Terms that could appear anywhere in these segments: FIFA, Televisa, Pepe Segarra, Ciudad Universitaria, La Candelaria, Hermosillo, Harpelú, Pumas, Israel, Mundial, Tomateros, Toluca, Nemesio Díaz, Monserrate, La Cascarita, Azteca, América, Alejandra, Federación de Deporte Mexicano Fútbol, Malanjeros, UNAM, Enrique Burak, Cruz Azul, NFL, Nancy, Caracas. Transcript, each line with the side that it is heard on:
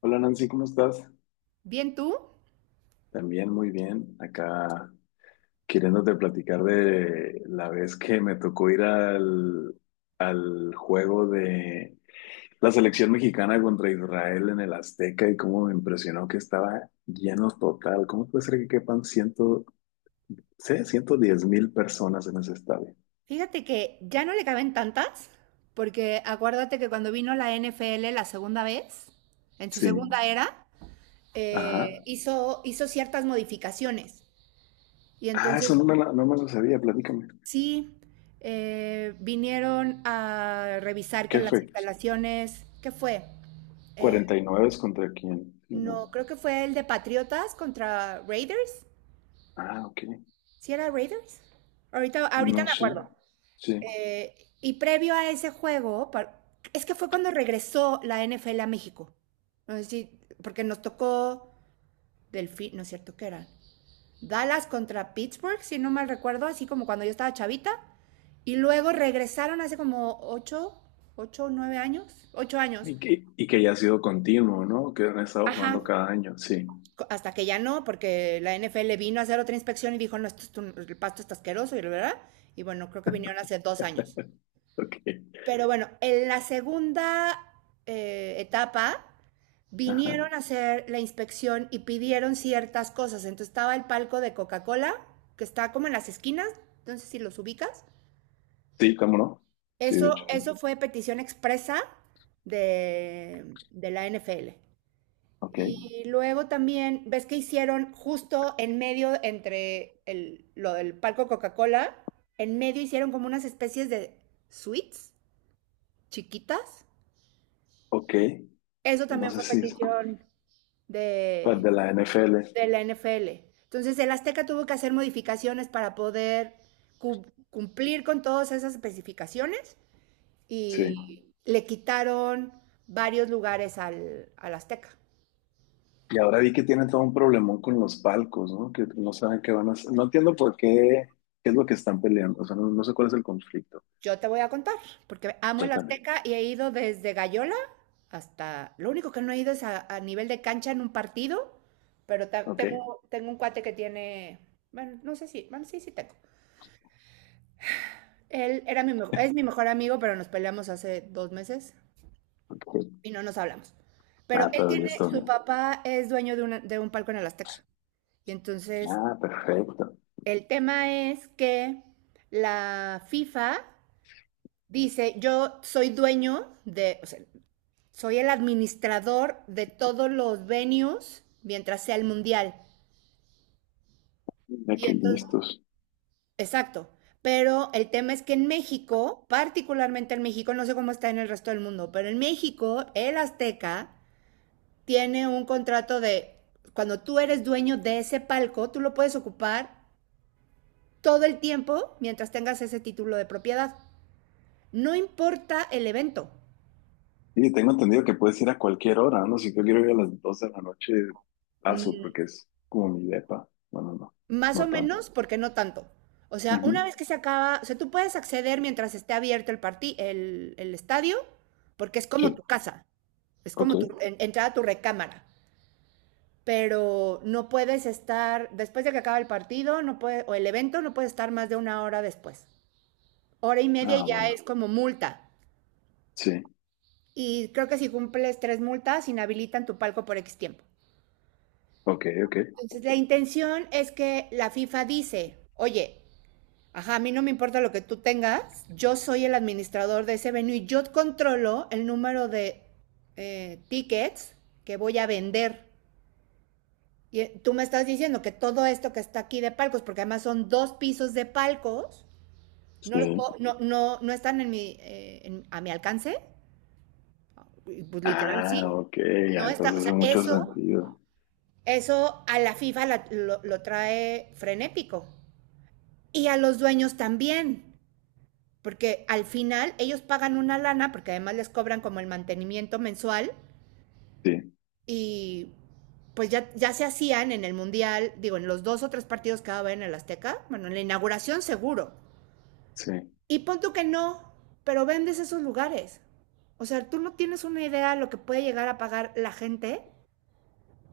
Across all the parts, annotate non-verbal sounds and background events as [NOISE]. left: Hola Nancy, ¿cómo estás?
right: Bien tú,
left: También muy bien. Acá queriéndote platicar de la vez que me tocó ir al juego de la selección mexicana contra Israel en el Azteca y cómo me impresionó que estaba lleno total. ¿Cómo puede ser que quepan 110,000 personas en ese estadio?
right: fíjate que ya no le caben tantas, porque acuérdate que cuando vino la NFL la segunda vez, en su
left: Sí.
right: segunda era, eh,
left: Ajá.
right: hizo ciertas modificaciones. Y
left: Ah, eso
right: entonces
left: no me, la- no me lo sabía. Platícame.
right: sí, vinieron a revisar que
left: ¿Qué
right: las
left: fue?
right: instalaciones, ¿qué fue? Eh,
left: ¿49 contra quién? Sí, no.
right: no, creo que fue el de Patriotas contra Raiders.
left: Ah, ok.
right: ¿Sí era Raiders? Ahorita,
left: No
right: ahorita me
left: sé.
right: acuerdo.
left: Sí.
right: Eh, y previo a ese juego, es que fue cuando regresó la NFL a México. No sé si- porque nos tocó Delfín, no es cierto que era Dallas contra Pittsburgh, si no mal recuerdo, así como cuando yo estaba chavita. Y luego regresaron hace como ocho, ocho, nueve años, ocho años.
left: Y que ya ha sido continuo, ¿no? Que han estado
right: Ajá.
left: jugando cada año, sí.
right: Hasta que ya no, porque la NFL vino a hacer otra inspección y dijo, no, esto es el pasto está asqueroso, y la verdad. Y bueno, creo que vinieron hace 2 años.
left: Ok.
right: Pero bueno, en la segunda etapa
left: Ajá.
right: vinieron a hacer la inspección y pidieron ciertas cosas. Entonces estaba el palco de Coca-Cola, que está como en las esquinas, entonces si los ubicas.
left: Sí, cómo no. Sí, de hecho.
right: Eso,
left: Sí.
right: eso fue petición expresa de la NFL.
left: Ok.
right: Y luego también, ves que hicieron justo en medio entre el, lo del palco Coca-Cola, en medio hicieron como unas especies de suites chiquitas.
left: Ok.
right: Eso
left: No
right: también
left: sé
right: fue
left: si es,
right: petición
left: pues,
right: de,
left: de la NFL.
right: de la NFL. Entonces, el Azteca tuvo que hacer modificaciones para poder cu- cumplir con todas esas especificaciones
left: Sí.
right: y le quitaron varios lugares al Azteca.
left: Y ahora vi que tienen todo un problemón con los palcos, ¿no? Que no saben qué van a hacer. No entiendo por qué, qué es lo que están peleando. O sea, no, no sé cuál es el conflicto.
right: Yo te voy a contar, porque amo el
left: Cuéntame.
right: Azteca y he ido desde Gallola hasta. Lo único que no he ido es a nivel de cancha en un partido, pero
left: Ok.
right: tengo un cuate que tiene. Bueno, no sé si. Bueno, sí, sí tengo. Él es mi mejor amigo, pero nos peleamos hace 2 meses
left: Ok.
right: y no nos hablamos. Pero
left: Ah,
right: él
left: todavía
right: tiene,
left: estoy
right: su
left: bien.
right: papá es dueño de un palco en el Azteca. Y entonces
left: Ah, perfecto.
right: el tema es que la FIFA dice, yo soy dueño de, o sea, soy el administrador de todos los venues mientras sea el mundial.
left: Mira
right: Y
left: que
right: entonces,
left: listos.
right: exacto. Pero el tema es que en México, particularmente en México, no sé cómo está en el resto del mundo, pero en México, el Azteca tiene un contrato de cuando tú eres dueño de ese palco, tú lo puedes ocupar todo el tiempo mientras tengas ese título de propiedad. No importa el evento.
left: Sí, tengo entendido que puedes ir a cualquier hora, ¿no? Si yo quiero ir a las dos de la noche, paso,
right: mm,
left: porque es como mi depa. Bueno, no,
right: Más o
left: no tanto.
right: menos, porque no tanto. O sea,
left: Ujú,
right: una vez que se acaba, o sea, tú puedes acceder mientras esté abierto el estadio, porque es como tu
left: sí,
right: casa, es
left: ok.
right: como tu entrar a tu recámara, pero no puedes estar, después de que acaba el partido, no puede, o el evento, no puedes estar más de 1 hora después. Hora y media
left: Ah,
right: ya es
left: bueno,
right: como multa.
left: sí,
right: Y creo que si cumples tres multas, inhabilitan tu palco por X tiempo.
left: ok, ok,
right: Entonces, la intención es que la FIFA dice, oye, ajá, a mí no me importa lo que tú tengas, yo soy el administrador de ese venue y yo controlo el número de tickets que voy a vender. Y tú me estás diciendo que todo esto que está aquí de palcos, porque además son dos pisos de palcos, no,
left: sí.
right: no, no, no están en mi, a mi alcance. Pues literal,
left: Ah,
right: sí.
left: ok, ya,
right: No está, o
left: entonces hace
right: sea,
left: mucho
right: eso,
left: sentido.
right: eso a la FIFA lo trae frenético. Y a los dueños también, porque al final ellos pagan una lana, porque además les cobran como el mantenimiento mensual,
left: Sí,
right: y pues ya, ya se hacían en el Mundial, digo, en los dos o tres partidos que va en el Azteca, bueno, en la inauguración seguro.
left: sí.
right: Y pon tú que no, pero vendes esos lugares. O sea, tú no tienes una idea de lo que puede llegar a pagar la gente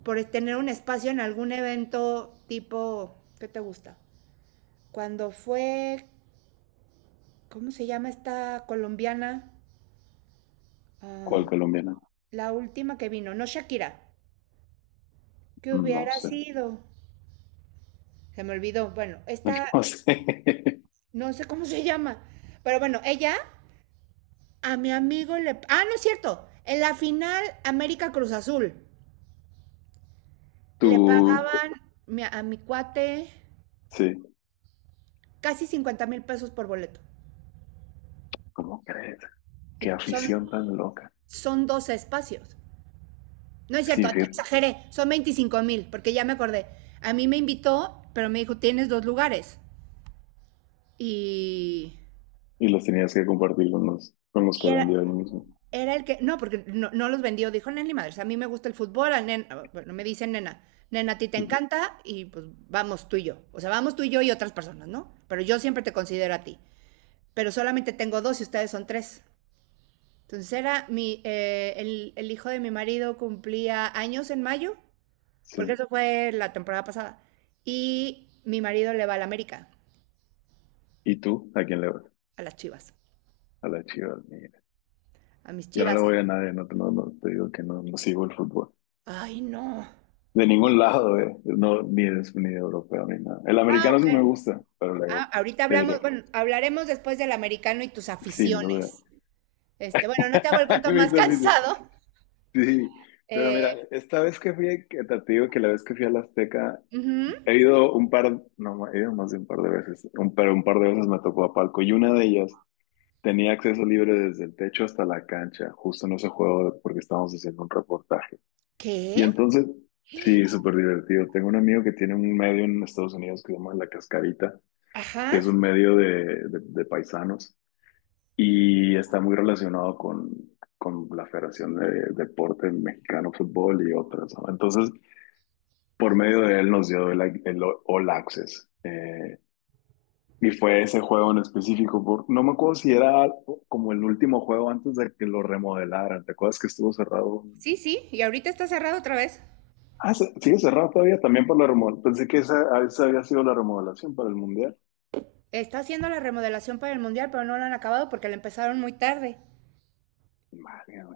right: por tener un espacio en algún evento tipo, ¿qué te gusta? Cuando fue, ¿cómo se llama esta colombiana? Ah,
left: ¿Cuál colombiana?
right: la última que vino, no Shakira, que
left: No
right: hubiera
left: sé,
right: sido, se me olvidó, bueno,
left: [LAUGHS]
right: esta,
left: no sé.
right: no sé cómo se llama, pero bueno, ella a mi amigo le, ah, no es cierto, en la final América Cruz Azul, le
left: Tú,
right: pagaban a mi cuate
left: sí,
right: casi 50,000 pesos por boleto.
left: ¿cómo crees? Qué
right: Y son,
left: afición tan loca.
right: son dos espacios. No es cierto,
left: Sí, fíjate.
right: exageré, son 25,000, porque ya me acordé. A mí me invitó, pero me dijo, tienes dos lugares. Y,
left: Y los tenías que compartir con los que
right: y era,
left: vendía ahí mismo.
right: era el que, no, porque no, no los vendió, dijo, nena, ni Madres, a mí me gusta el fútbol, a nena, bueno, me dicen nena, nena, a ti te
left: Ujú,
right: encanta y pues vamos tú y yo. O sea, vamos tú y yo y otras personas, ¿no? Pero yo siempre te considero a ti. Pero solamente tengo dos y ustedes son tres. Entonces era el hijo de mi marido cumplía años en mayo. Porque
left: sí.
right: eso fue la temporada pasada. Y mi marido le va al América,
left: ¿Y tú? ¿A quién le vas?
right: a las Chivas,
left: A las Chivas, mira.
right: a mis
left: Yo no
right: Chivas.
left: le voy a nadie, no, te- no, no, te digo que no, no sigo el fútbol.
right: Ay, no.
left: De ningún lado, eh. No, ni de europeo, ni nada. El
right: Ah,
left: americano
right: ok.
left: sí me gusta, pero
right: Ah,
left: luego
right: ahorita
left: te
right: hablamos,
left: diré,
right: bueno, hablaremos después del americano y tus
left: sin
right: aficiones.
left: duda.
right: Este, bueno, no te hago el
left: [LAUGHS] Y
right: cuento
left: me
right: más [LAUGHS]
left: hizo risa.
right: cansado.
left: Sí, pero
right: Eh,
left: mira, esta vez que fui, que te digo que la vez que fui a la Azteca,
right: Ujú.
left: he ido un par, no, he ido más de un par de veces, pero un par de veces me tocó a palco y una de ellas tenía acceso libre desde el techo hasta la cancha, justo en ese juego porque estábamos haciendo un reportaje. Y
right: ¿Qué?
left: entonces, sí, súper divertido. Tengo un amigo que tiene un medio en Estados Unidos que se llama La Cascarita,
right: Ajá,
left: que es un medio de paisanos y está muy relacionado con la Federación de Deporte Mexicano Fútbol y otras, ¿no? Entonces, por medio de él nos dio el All Access. Y fue ese juego en específico, no me acuerdo si era como el último juego antes de que lo remodelaran. ¿Te acuerdas que estuvo cerrado?
right: sí, sí, y ahorita está cerrado otra vez.
left: Ah, sigue cerrado todavía también por la remodelación. Pensé que esa, ah, esa había sido la remodelación para el Mundial.
right: Está haciendo la remodelación para el mundial, pero no lo han acabado porque la empezaron muy tarde.
left: Madre mía.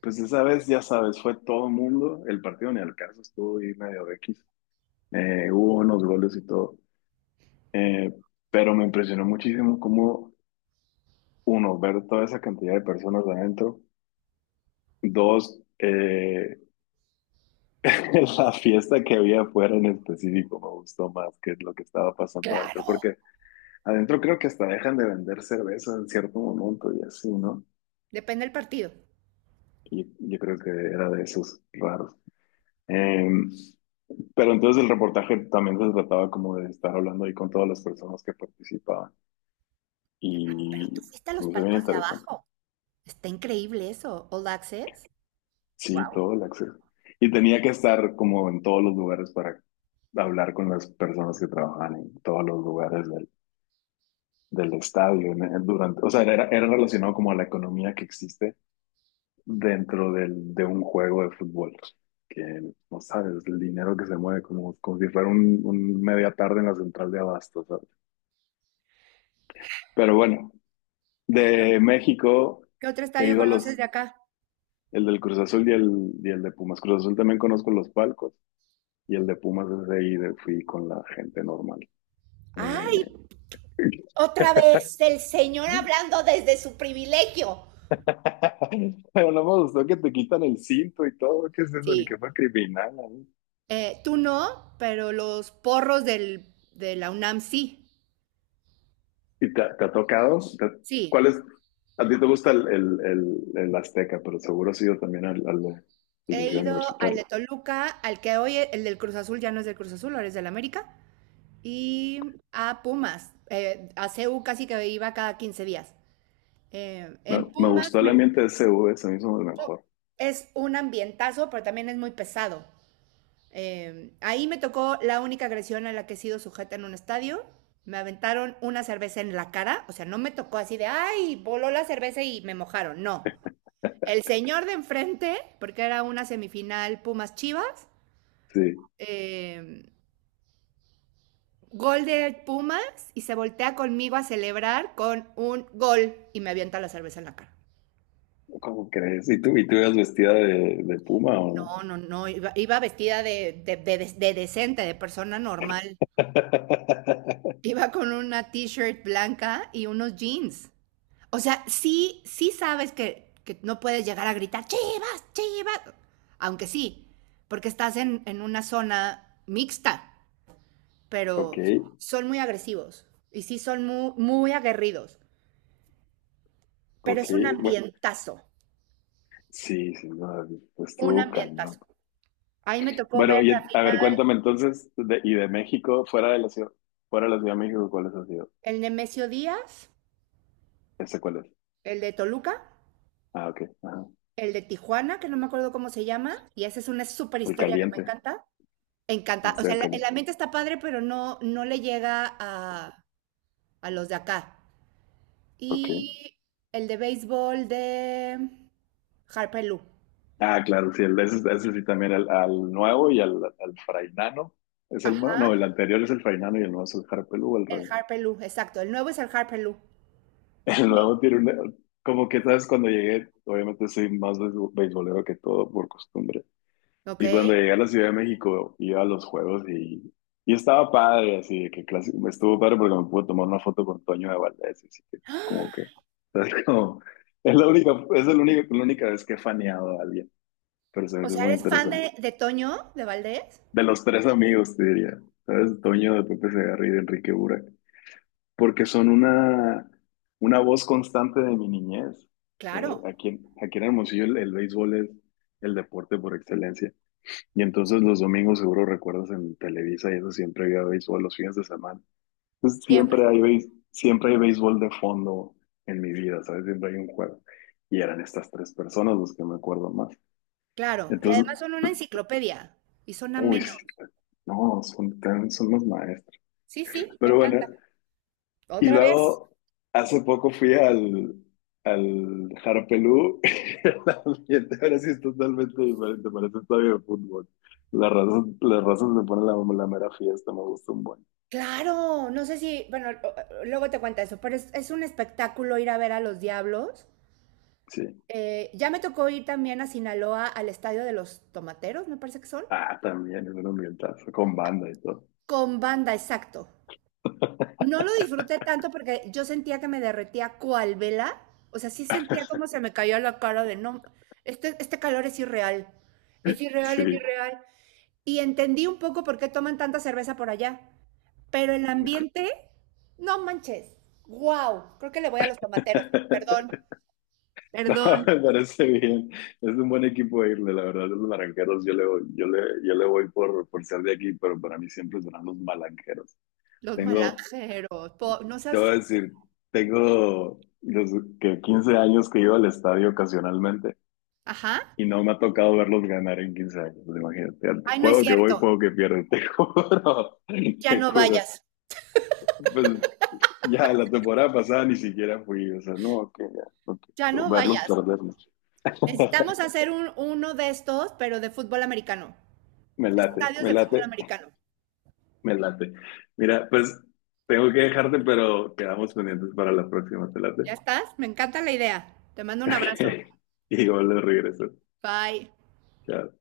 left: Pues esa vez, ya sabes, fue todo el mundo. El partido ni al caso estuvo ahí medio X. Hubo unos goles y todo. Eh, pero me impresionó muchísimo cómo, uno, ver toda esa cantidad de personas adentro. Dos, [LAUGHS] la fiesta que había afuera en específico me gustó más que lo que estaba pasando adentro.
right: Claro.
left: Porque adentro creo que hasta dejan de vender cerveza en cierto momento y así, ¿no?
right: Depende del partido.
left: Y yo creo que era de esos raros. Eh, pero entonces el reportaje también se trataba como de estar hablando ahí con todas las personas que participaban
right: Pero tú
left: y
right: fuiste a
left: se
right: los
left: me hizo bien
right: palcos de
left: interesante.
right: abajo. Está increíble eso. All Access.
left: Sí,
right: Wow.
left: todo el acceso. Y tenía que estar como en todos los lugares para hablar con las personas que trabajaban en todos los lugares del estadio. Durante, o sea, era relacionado como a la economía que existe dentro de un juego de fútbol. Que no sabes, el dinero que se mueve como, como si fuera un media tarde en la central de abastos, ¿sabes? Pero bueno, de México
right: ¿Qué otro
left: he
right: estadio
left: ido a
right: conoces
left: los,
right: de acá?
left: el del Cruz Azul y el de Pumas. Cruz Azul también conozco los palcos y el de Pumas es ahí, fui con la gente normal.
right: Ay,
left: Eh,
right: otra vez el señor hablando desde su privilegio.
left: [LAUGHS] pero no me gustó que te quitan el cinto y todo, ¿qué es eso? Ni que
right: Sí.
left: fue criminal, ¿no?
right: Tú no, pero los porros del, de la UNAM sí.
left: ¿Y te ha tocado?
right: Sí.
left: ¿Cuál es? A ti te gusta el Azteca, pero seguro has ido también al de
right: He
left: Ciudad
right: ido al
left: Universitaria.
right: de Toluca, al que hoy el del Cruz Azul ya no es del Cruz Azul, ahora es del América. Y a Pumas. A C U casi que iba cada 15 días.
left: Me,
right: En
left: me
right: Pumas
left: gustó el ambiente de CV, se me hizo el mejor.
right: es un ambientazo, pero también es muy pesado. Ahí me tocó la única agresión a la que he sido sujeta en un estadio. Me aventaron una cerveza en la cara, o sea, no me tocó así de, ay, voló la cerveza y me mojaron, no. El señor de enfrente, porque era una semifinal Pumas Chivas,
left: Sí,
right: eh, gol de Pumas y se voltea conmigo a celebrar con un gol y me avienta la cerveza en la cara.
left: ¿cómo crees? Y tú ibas vestida de puma o no?
right: No, no, no, iba vestida de decente, de persona normal.
left: [LAUGHS]
right: Iba con una t-shirt blanca y unos jeans. O sea, sí, sí sabes que, no puedes llegar a gritar, chivas, chivas. Aunque sí, porque estás en una zona mixta,
left: Ok,
right: pero son muy agresivos y sí son muy, muy aguerridos, pero
left: ok.
right: es un
left: Bueno,
right: ambientazo,
left: sí, sí, no,
right: un
left: estuvo cañón.
right: ambientazo. Ahí me tocó ver
left: Bueno,
right: la
left: y a ver,
right: final
left: cuéntame entonces, y de México, fuera de la ciudad, fuera de la Ciudad de México, ¿cuáles ha sido?
right: el Nemesio Díaz,
left: ¿Ese cuál es?
right: el de Toluca,
left: Ah, ok, ajá.
right: el de Tijuana, que no me acuerdo cómo se llama, y esa es una súper
left: El
right: historia que me
left: caliente,
right: encanta.
left: el
right: Encanta, o sea,
left: estadio
right: el
left: caliente.
right: ambiente está padre, pero no, no le llega a los de acá.
left: Ok.
right: Y el de béisbol de Harper Lou.
left: Ah, claro, sí, el, ese sí también, al nuevo y al frainano. ¿Es el nuevo?
right: Ajá,
left: No, el anterior es el frainano y el nuevo es el Harpelú al
right: el
left: revés.
right: Harper Lou, exacto. El nuevo es el Harper Lou.
left: [LAUGHS] El
right: Sí.
left: nuevo tiene una... Como que, ¿sabes? Cuando llegué, obviamente soy más beisbolero que todo por costumbre.
right: ¿Ok?
left: Y cuando llegué a la Ciudad de México, iba a los juegos y estaba padre, así de que me estuvo padre porque me pude tomar una foto con Toño de Valdés, así que
right: ¡Ah!
left: como que... [LAUGHS] ¿sabes? Es la única, es la única vez que he faneado a alguien, pero se me
right: O
left: hizo
right: sea,
left: muy
right: ¿eres fan
left: interesante.
right: de Toño, de Valdés?
left: De los tres amigos, te diría. ¿Sabes? Toño de Pepe Segarra y de Enrique Burak. Porque son una voz constante de mi niñez.
right: Claro,
left: Aquí en Hermosillo el béisbol es el deporte por excelencia. Y entonces los domingos seguro recuerdas en Televisa y eso siempre había béisbol los fines de semana. Entonces
right: siempre.
left: siempre hay béisbol de fondo en mi vida, ¿sabes? Siempre hay un juego. Y eran estas tres personas los que me acuerdo más.
right: Claro. Y
left: Entonces,
right: además son una enciclopedia y son
left: uy,
right: amenos.
left: sí, no, son los maestros.
right: Sí, sí, me
left: Pero bueno,
right: encanta.
left: y
right: ¿Otra vez?
left: luego, hace poco fui al, Harpelú. [LAUGHS] El ambiente ahora sí es totalmente diferente, parece un estadio de fútbol. La razón, las razas me ponen la mera fiesta, me gusta un buen.
right: Claro, no sé si, bueno, luego te cuento eso, pero es un espectáculo ir a ver a los diablos.
left: Sí.
right: Ya me tocó ir también a Sinaloa al estadio de los Tomateros, me parece que son,
left: Ah, también es un ambientazo, con banda y todo.
right: con banda, exacto. No lo disfruté tanto porque yo sentía que me derretía cual vela, o sea, sí sentía como se me cayó la cara de no, este calor es irreal, es irreal, es
left: Sí.
right: irreal. Y entendí un poco por qué toman tanta cerveza por allá, pero el ambiente, no manches, wow, creo que le voy a los tomateros, perdón,
left: [LAUGHS] No,
right: perdón,
left: me parece bien. Es un buen equipo de irle, la verdad. Los malanqueros, yo le voy por ser de aquí, pero para mí siempre serán los malanqueros.
right: los
left: Tengo,
right: malanjeros, no
left: Te voy
right: seas,
left: a decir, tengo desde que 15 años que iba al estadio ocasionalmente
right: ajá.
left: y no me ha tocado verlos ganar en 15 años, imagínate.
right: Ay, no es
left: Juego que voy,
right: cierto.
left: juego que pierdo, [LAUGHS] te juro,
right: Ya
left: te
right: no
left: juro.
right: vayas.
left: Pues ya la temporada pasada ni siquiera fui, o sea, no, que ya, no
right: Ya
left: quiero
right: no
left: verlos
right: vayas.
left: perderlos.
right: Necesitamos
left: [LAUGHS]
right: hacer un, uno de estos, pero de fútbol americano.
left: Me late,
right: Estadios
left: me
right: de
left: late,
right: fútbol americano.
left: me late. Mira, pues tengo que dejarte, pero quedamos pendientes para la próxima, te late. [LAUGHS]
right: ¿Ya estás? Me encanta la idea. Te mando un abrazo.
left: Ok. Y luego le regreso.
right: Bye.
left: Chao.